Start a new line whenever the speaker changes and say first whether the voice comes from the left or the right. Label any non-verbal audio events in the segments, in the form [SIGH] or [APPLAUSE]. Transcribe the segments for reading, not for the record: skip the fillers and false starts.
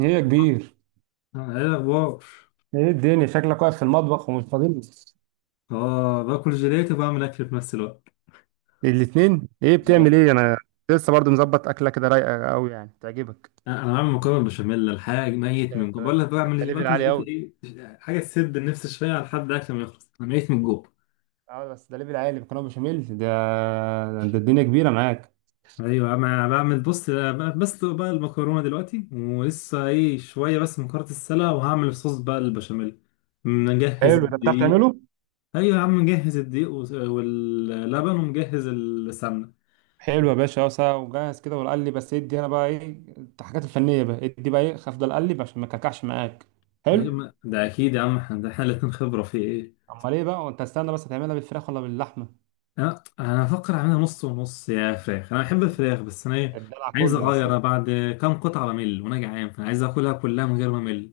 right: ايه يا كبير؟
left: آه، ايه الاخبار؟
right: ايه الدنيا، شكلك واقف في المطبخ ومش فاضي.
left: اه، باكل جيلاتي وبعمل اكل في نفس الوقت.
right: الاثنين ايه،
left: اه،
right: بتعمل ايه انا؟ لسه برضو مظبط اكله كده رايقه قوي يعني تعجبك.
left: انا بعمل مكرونه بشاميل. الحاجه ميت
right: ده
left: من
right: انت
left: جوع، بقول لك
right: ده، انت
left: بعمل
right: ليفل
left: باكل
right: عالي
left: جيلاتي،
right: قوي.
left: ايه حاجه تسد النفس شويه لحد اكل ما يخلص، انا ميت من جوع.
right: اه بس ده ليفل عالي، مكرونه بشاميل ده. ده الدنيا كبيره معاك.
left: ايوه، انا بعمل. بص، بس بقى المكرونه دلوقتي ولسه شويه، بس مكرونه السلة، وهعمل صوص بقى البشاميل. مجهز
right: حلو، ده بتعرف
left: الدقيق.
right: تعمله؟
left: ايوه يا عم، مجهز الدقيق واللبن ومجهز السمنه.
right: حلو يا باشا، اه ساعة وجاهز كده والقلي بس. ادي انا بقى ايه الحاجات الفنيه بقى، ادي بقى ايه افضل اقلب عشان ما اكلكعش معاك.
left: أيوة،
right: حلو.
left: ده اكيد يا عم، احنا الاتنين خبره في ايه.
right: امال ايه بقى، وانت استنى بس هتعملها بالفراخ ولا باللحمه؟
left: انا افكر اعملها نص ونص، يا فراخ، انا بحب الفراخ، بس انا
right: الدلع
left: عايز
right: كله بس.
left: اغير. أنا بعد كام قطعه بمل وانا جعان، فانا عايز اكلها كلها من غير ما امل.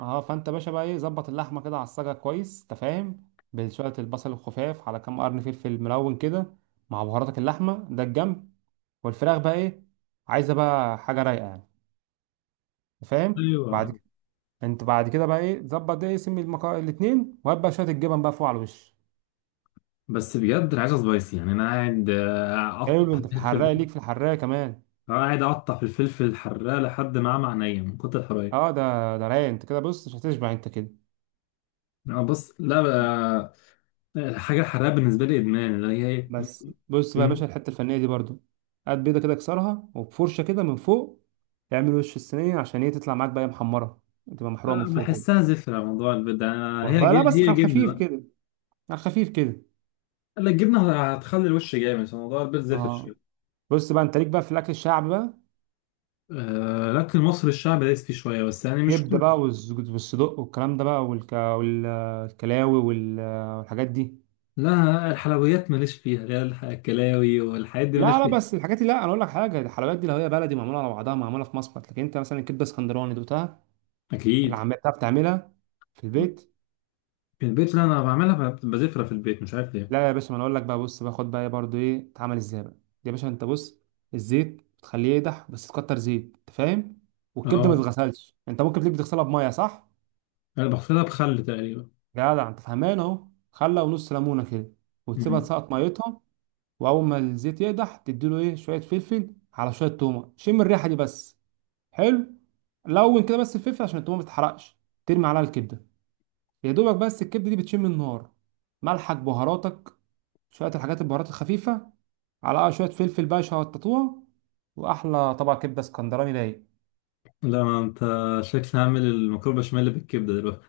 right: اه فانت باشا بقى ايه، ظبط اللحمه كده على الصاجه كويس انت فاهم، بشويه البصل الخفاف على كام قرن فلفل ملون كده، مع بهاراتك، اللحمه ده الجنب. والفراخ بقى ايه، عايزه بقى حاجه رايقه يعني، انت فاهم.
left: ايوه،
right: بعد كده، انت بعد كده بقى ايه ظبط، ده اسم الاتنين، وهات بقى شويه الجبن بقى فوق على الوش.
left: بس بجد انا عايزها سبايسي، يعني انا قاعد
right: حلو،
left: اقطع
right: انت في
left: في
right: الحراقه
left: الفلفل.
right: ليك، في الحراقه كمان.
left: أنا قاعد اقطع في الفلفل الحراق لحد ما اعمى عينيا من كتر الحراق.
right: اه ده رايق، انت كده بص مش هتشبع انت كده.
left: أنا بص، لا بقى. الحاجه الحراقه بالنسبه لي ادمان، اللي هي.
right: بس بص بقى يا
left: م-
right: باشا، الحته الفنيه دي برضو هات بيضه كده اكسرها، وبفرشه كده من فوق تعمل وش الصينيه عشان ايه تطلع معاك بقى محمره، تبقى محروقه من
left: آه،
right: فوق كده.
left: بحسها زفره. موضوع البيض ده
right: والله لا، بس
left: هي
right: على
left: جبنه
right: خفيف
left: بقى.
right: كده، على خفيف كده.
left: لا، الجبنه هتخلي الوش جامد، فموضوع البيض زفر
right: اه
left: شوية.
right: بص بقى، انت ليك بقى في الاكل الشعبي بقى،
left: آه، لكن مصر الشعب دايس فيه شوية، بس يعني مش
right: كبده
left: كله.
right: بقى والصدق والكلام ده بقى والكلاوي والحاجات دي.
left: لا، الحلويات ماليش فيها، اللي هي الكلاوي والحاجات دي ماليش
right: لا لا،
left: فيها.
right: بس الحاجات دي لا، انا اقول لك حاجه، الحلويات دي لو هي بلدي معموله على بعضها معموله في مصمت، لكن انت مثلا الكبده اسكندراني دوتها اللي
left: أكيد.
right: عم بتعرف تعملها في البيت.
left: البيت اللي أنا بعملها بزفرة في البيت، مش عارف ليه.
right: لا يا باشا، ما انا اقول لك بقى، بص باخد بقى برضو ايه اتعمل ازاي بقى. يا باشا انت بص، الزيت بتخليه يقدح بس تكتر زيت انت فاهم، والكبده ما
left: أه،
right: تتغسلش، انت ممكن تيجي تغسلها بميه، صح،
left: أنا بغسلها بخل تقريبا.
right: جدع انت فهمان اهو، خله ونص ليمونه كده وتسيبها
left: مم.
right: تسقط ميتها. واول ما الزيت يقدح، تديله ايه شويه فلفل على شويه تومه، شم الريحه دي بس، حلو، لون كده بس الفلفل عشان التومه ما تتحرقش. ترمي عليها الكبده يا دوبك بس، الكبده دي بتشم النار، ملحك بهاراتك، شويه الحاجات البهارات الخفيفه، على شويه فلفل بقى شططوها، واحلى طبق كبده اسكندراني رايق.
left: لا ما أنت، شكلي هعمل المكرونة بشاميل بالكبدة دلوقتي.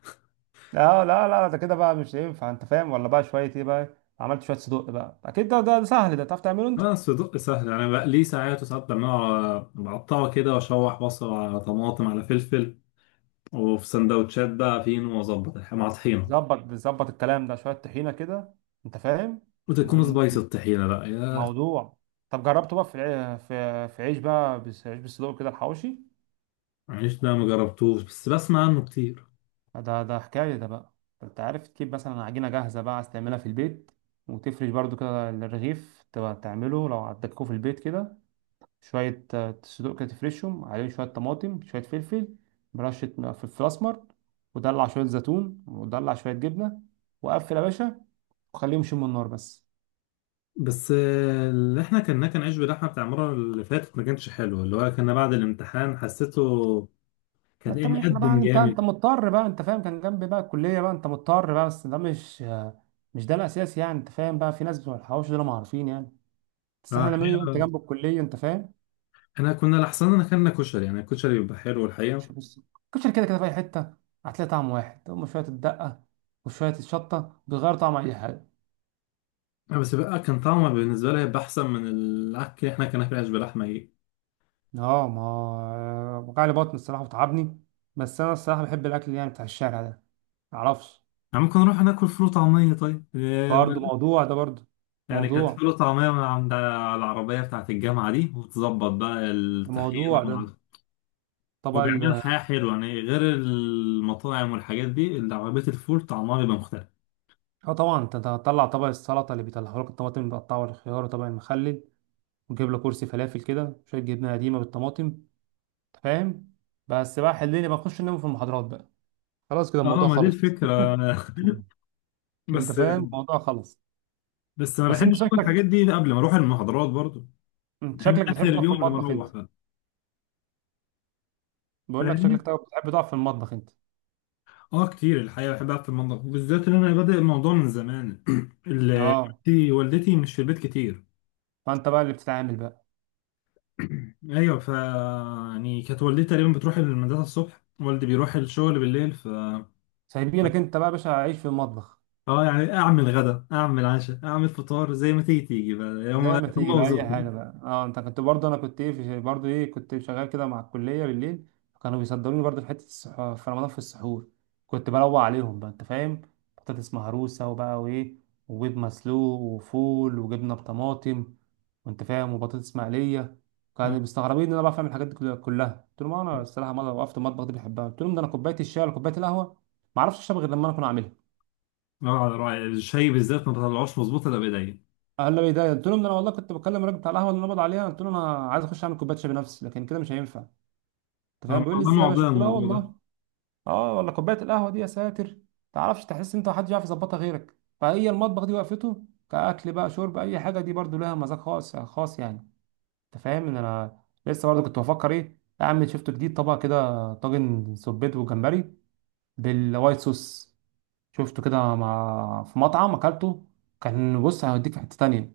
right: لا لا لا، ده كده بقى مش ينفع انت فاهم. ولا بقى شويه ايه بقى، عملت شويه صدق بقى، اكيد ده سهل، ده تعرف تعمله انت.
left: أنا الصدق سهل يعني، بقليه ساعات وساعات، بعمله بقطعه كده وأشوح بصل على طماطم على فلفل، وفي سندوتشات بقى فين وأظبط مع طحينة.
right: ظبط الكلام ده، شويه طحينه كده انت فاهم.
left: وتكون
right: مهم،
left: سبايسي الطحينة بقى.
right: موضوع. طب جربته بقى في الع- في في عيش بقى عيش بالصدق كده، الحواوشي
left: عيش ده ما جربتوش، بس بسمع عنه كتير.
right: ده، ده حكاية ده بقى. انت عارف تجيب مثلا عجينة جاهزة بقى، عايز تعملها في البيت وتفرش برضو كده الرغيف، تبقى تعمله لو عندكوا في البيت كده. شوية صدوق كده، تفرشهم عليهم شوية طماطم، شوية فلفل، برشة فلفل أسمر، ودلع شوية زيتون، ودلع شوية جبنة، وقفل يا باشا، وخليهم يشموا النار بس.
left: بس اللي احنا كنا، كان عيش بلحمه بتاع المره اللي فاتت، ما كانش حلو، اللي هو كنا بعد الامتحان حسيته.
right: ما
left: كان
right: انت مش احنا بقى،
left: مقدم
right: انت
left: جامد.
right: انت مضطر بقى انت فاهم، كان جنبي بقى الكلية بقى، انت مضطر بقى. بس ده مش مش ده الأساس يعني انت فاهم. بقى في ناس بتوع الحواوشي دول ما عارفين يعني،
left: اه
right: بس احنا هنعمله يبقى انت
left: الحقيقه،
right: جنب الكليه انت فاهم.
left: انا كنا لحسن، انا كنا كشري، يعني الكشري بيبقى حلو
right: مش
left: الحقيقه.
right: بص، كشري كده كده في اي حته هتلاقي طعم واحد، هم شويه الدقه وشويه الشطه بيغيروا طعم اي حاجه.
left: بس بقى كان طعمه بالنسبه لي هيبقى احسن من الاكل اللي احنا كنا فيه، عيش بلحمه.
right: اه ما وجعلي بطن الصراحه وتعبني، بس انا الصراحه بحب الاكل يعني بتاع الشارع ده، معرفش.
left: يعني ممكن نروح ناكل فول وطعميه طيب.
right: برضه موضوع ده، برضه
left: يعني كانت
right: موضوع
left: فول وطعميه من عند العربيه بتاعت الجامعه دي، وتظبط بقى
right: ده،
left: الطحينه
right: موضوع ده،
left: مع.
right: طبق
left: هو بيعمل
right: ال.
left: حياة حلوة يعني، غير المطاعم والحاجات دي، اللي عربية الفول طعمها بيبقى مختلف.
right: اه طبعا، انت أنت هتطلع طبق السلطه اللي بيطلعوا لك الطماطم المتقطعه والخيار وطبق المخلل، وتجيب له كرسي فلافل كده، شويه جبنه قديمه بالطماطم، أنت فاهم. بس بقى حليني بخش انام في المحاضرات بقى، خلاص كده
left: اه،
right: الموضوع
left: ما دي
right: خلص.
left: الفكرة.
right: [LAUGHS]
left: [LAUGHS]
right: انت
left: بس
right: فاهم، الموضوع خلص.
left: بس ما
right: بس انت
left: بحبش اكل
right: شكلك،
left: الحاجات دي قبل ما اروح المحاضرات برضو.
right: انت
left: بحب
right: شكلك
left: اخر
right: بتحب تقف في
left: اليوم قبل ما
right: المطبخ
left: اروح
right: انت.
left: بقى.
right: بقول لك
left: فاهمني.
right: شكلك بتحب تقف في المطبخ انت.
left: اه كتير الحقيقة، بحب اقعد في المطبخ بالذات ان انا بادئ الموضوع من زمان، [CLEARS THROAT] ال-
right: اه
left: والدتي مش في البيت كتير.
right: فانت بقى اللي بتتعامل بقى.
left: [CLEARS THROAT] ايوه، يعني كانت والدتي تقريبا بتروح المدرسة الصبح، والدي بيروح الشغل بالليل.
right: سايبينك انت بقى يا باشا عيش في المطبخ.
left: اه يعني، اعمل غدا اعمل عشاء اعمل فطار زي ما تيجي تيجي بقى، هم
right: زي ما
left: هم
right: تيجي بقى اي
left: وذوقهم.
right: حاجه بقى. اه انت كنت برضه، انا كنت ايه برضه ايه، كنت شغال كده مع الكليه بالليل، كانوا بيصدروني برضه في حته في رمضان في السحور. كنت بروق عليهم بقى انت فاهم، بطاطس مهروسه وبقى وايه، وبيض مسلوق وفول وجبنه بطماطم، وانت فاهم، وبطاطس مقليه.
left: اه،
right: كانوا مستغربين ان انا بعرف اعمل الحاجات دي كلها. قلت لهم انا الصراحه مره وقفت المطبخ دي بحبها. قلت لهم ده انا كوبايه الشاي ولا كوبايه القهوه ما اعرفش اشرب غير لما انا اكون عاملها.
left: على رأي الشاي بالذات ما بطلعوش مظبوط الا بايديا.
right: قال لي ده قلت لهم ده انا والله كنت بكلم الراجل بتاع القهوه اللي نبض عليها، قلت له انا عايز اخش اعمل كوبايه شاي بنفسي لكن كده مش هينفع انت فاهم،
left: اه
right: بيقول لي
left: والله،
right: ازاي يا باشا،
left: معضله
right: قلت له اه
left: الموضوع ده.
right: والله. اه، ولا كوبايه القهوه دي يا ساتر، تعرفش تحس انت محدش يعرف يظبطها غيرك. فهي المطبخ دي وقفته كاكل بقى شرب اي حاجه، دي برضو لها مذاق خاص خاص يعني، انت فاهم ان انا لسه برضو كنت بفكر ايه اعمل شفت جديد، طبق كده طاجن سبيت وجمبري بالوايت صوص، شفته كده مع في مطعم اكلته، كان بص هيوديك في حته تانيه.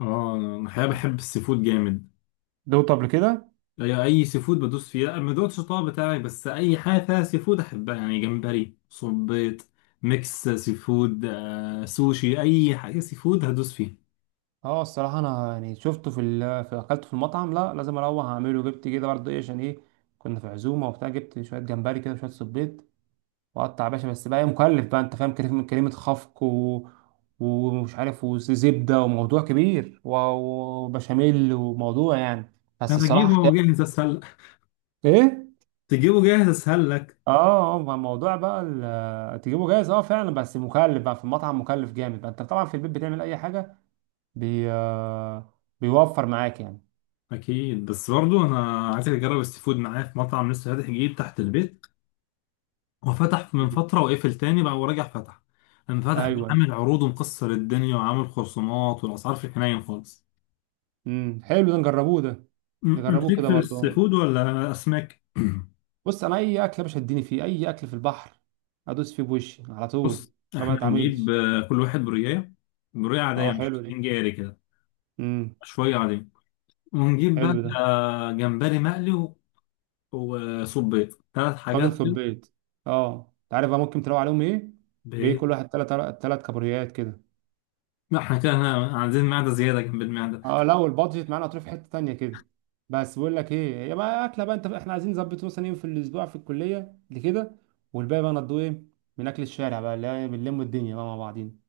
left: اه، انا الحقيقه بحب السي فود جامد.
right: دوقته قبل كده؟
left: اي سي فود بدوس فيه، لا، ما دوتش الطبق بتاعي، بس اي حاجه فيها سي فود احبها، يعني جمبري صبيط. ميكس سي فود سوشي، اي حاجه سي فود هدوس فيها.
right: اه الصراحة أنا يعني شفته في ال في أكلته في المطعم، لا لازم أروح أعمله، جبت كده برضه إيه عشان إيه، كنا في عزومة وبتاع، جبت شوية جمبري كده وشوية صبيط وقطع يا باشا، بس بقى إيه مكلف بقى أنت فاهم، كلمة كلمة خفق ومش عارف، وزبدة وموضوع كبير وبشاميل وموضوع يعني، بس
left: انا
right: الصراحة
left: اجيبه
right: حكاية.
left: جاهز اسهل.
right: إيه؟
left: تجيبه جاهز اسهل لك.
right: اه اه، ما الموضوع بقى تجيبه جاهز اه فعلا، بس مكلف بقى في المطعم مكلف جامد بقى، انت طبعا في البيت بتعمل اي حاجه بي... آه، بيوفر معاك يعني.
left: اكيد، بس برضو انا عايزك تجرب السي فود معايا في مطعم لسه فاتح جديد تحت البيت. هو فتح من فتره وقفل تاني بقى ورجع فتح. لما فتح بقى،
right: ايوه.
left: عامل عروض ومكسر الدنيا وعامل خصومات، والاسعار في الحنين خالص.
right: حلو ده، نجربوه ده.
left: انت
right: نجربوه
left: ليك
right: كده
left: في السي
right: برضه.
left: فود ولا اسماك؟
right: بص انا اي اكل يا باشا اديني فيه، اي اكل في البحر ادوس فيه بوشي على طول،
left: بص،
right: ما
left: احنا هنجيب
right: بتعاملش.
left: كل واحد بريايه، بريايه عاديه
right: اه
left: مش
right: حلو دي،
left: 200 جاري كده،
right: امم
left: شويه عاديه، ونجيب بقى
right: حلو ده.
left: جمبري مقلي وصبيط، ثلاث
right: طاجن
left: حاجات كده.
right: سبيت، اه انت عارف بقى ممكن تروق عليهم ايه، بايه
left: ب-
right: كل واحد تلات تلات كابوريات كده.
left: لا احنا كده، عايزين معده زياده جنب المعده.
right: اه لو البادجت معانا هتروح في حته تانيه كده. بس بقول لك ايه يا بقى، اكله بقى انت، احنا عايزين نظبط مثلا يوم في الاسبوع في الكليه لكده، والباقي بقى نضوه ايه من اكل الشارع بقى اللي هي بنلم الدنيا بقى مع بعضينا.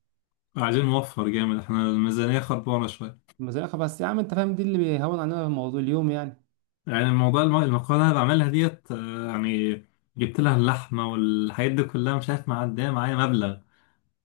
left: عايزين نوفر جامد، احنا الميزانية خربانة شوية.
right: مزرعة بس يا عم انت فاهم، دي اللي بيهون علينا الموضوع اليوم يعني.
left: يعني الموضوع المقالة اللي أنا بعملها ديت يعني، جبت لها اللحمة والحاجات دي كلها، مش عارف معدية معايا مبلغ.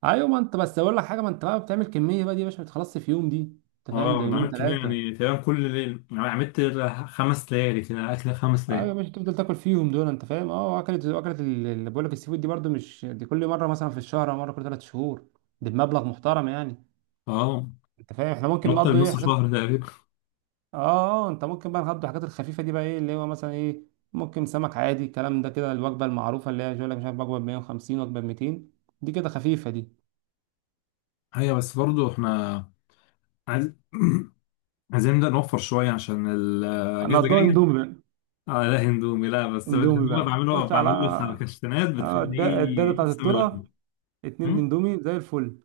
right: ايوه ما انت، بس اقول لك حاجه، ما انت بقى بتعمل كميه بقى دي يا باشا ما بتخلصش في يوم دي، انت فاهم،
left: اه،
right: ده
left: انا
right: يومين
left: عملت كمية
right: ثلاثه.
left: يعني، تقريبا كل ليل، يعني عملت 5 ليالي كده، أكل خمس
right: ايوه يا
left: ليالي
right: باشا، تفضل تاكل فيهم دول انت فاهم. اه، اكلت اللي بقول لك السي فود دي برضو، مش دي كل مره، مثلا في الشهر او مره كل ثلاث شهور، دي بمبلغ محترم يعني،
left: اه،
right: انت فاهم، احنا ممكن
left: نقطة
right: نقضي ايه
left: نص
right: حاجات.
left: شهر تقريبا.
right: اه اه، انت ممكن بقى نقضي الحاجات الخفيفه دي بقى ايه اللي هو مثلا ايه، ممكن سمك عادي، الكلام ده كده، الوجبه المعروفه اللي هي يقول لك مش عارف وجبه ب 150، وجبه ب 200، دي كده خفيفه دي.
left: ايوه، بس برضو احنا عايز [CLEARS THROAT] عايزين نبدأ نوفر شوية عشان الأجازة
right: هنقضيها
left: الجاية.
right: اندومي بقى.
left: اه لا، هندومي لا، بس
right: اندومي
left: الهندومي
right: بقى
left: بعمله
right: خش على
left: بعمله فركشتنات
right: الداده
left: بتخليه
right: بتاعت
left: يقسم
right: الطرقه،
left: اللحمة.
right: اتنين اندومي زي الفل.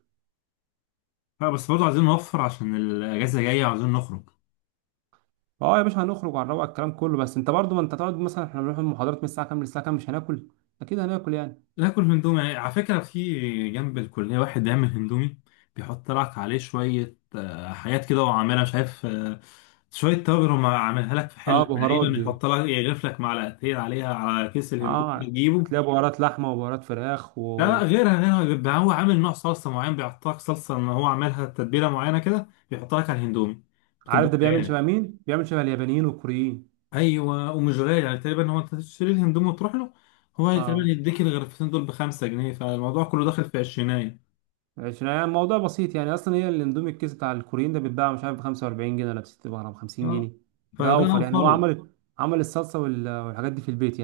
left: لا، بس برضه عايزين نوفر عشان الأجازة جاية وعايزين نخرج.
right: اه يا باشا، هنخرج وهنروق الكلام كله، بس انت برضو ما انت تقعد مثلا، احنا بنروح المحاضرات من الساعه كام للساعه كام، مش هناكل، اكيد هناكل يعني.
left: ناكل هندومي، يعني على فكرة في جنب الكلية واحد بيعمل هندومي بيحط لك عليه شوية حاجات كده، وعاملها شايف. شوية توابل، وما عاملها لك في
right: اه
left: حل
right: بهارات
left: تقريبا،
right: دي،
left: يحط لك يغرف لك معلقتين عليها على كيس الهندومي اللي
right: اه
left: تجيبه.
right: هتلاقي بهارات لحمه وبهارات فراخ
left: لا لا،
right: وعارف.
left: غيرها غيرها، بيبقى هو عامل نوع صلصة معين بيحط لك صلصة، إن هو عاملها تتبيلة معينة كده بيحط لك على الهندومي. بتبقى
right: ده بيعمل
left: خيال.
right: شبه مين، بيعمل شبه اليابانيين والكوريين.
left: ايوه، ومش غالي يعني، تقريبا هو انت تشتري الهندوم وتروح له. هو تقريبا
right: اه
left: يديك الغرفتين دول ب5 جنيه، فالموضوع كله داخل في عشرينية.
right: عشان يعني الموضوع بسيط يعني اصلا، هي الاندومي الكيس بتاع الكوريين ده بيتباع مش عارف ب 45 جنيه ولا ب 60 ولا ب 50
left: اه
right: جنيه ده
left: فده، انا
right: اوفر يعني.
left: اوفر
right: هو
left: لك.
right: عمل الصلصه والحاجات دي في البيت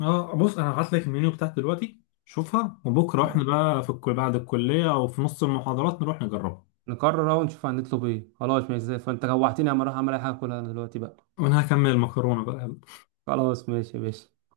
left: اه بص، انا هبعت لك المنيو بتاعت دلوقتي شوفها، وبكره احنا
right: يعني.
left: بقى في الكل بعد الكلية او في نص المحاضرات نروح نجربها.
right: نقرر اهو نشوف هنطلب ايه. خلاص ماشي زي الفل. فانت جوعتني اما اروح اعمل اي حاجه كلها انا دلوقتي بقى.
left: وانا هكمل المكرونة بقى.
right: خلاص ماشي يا باشا.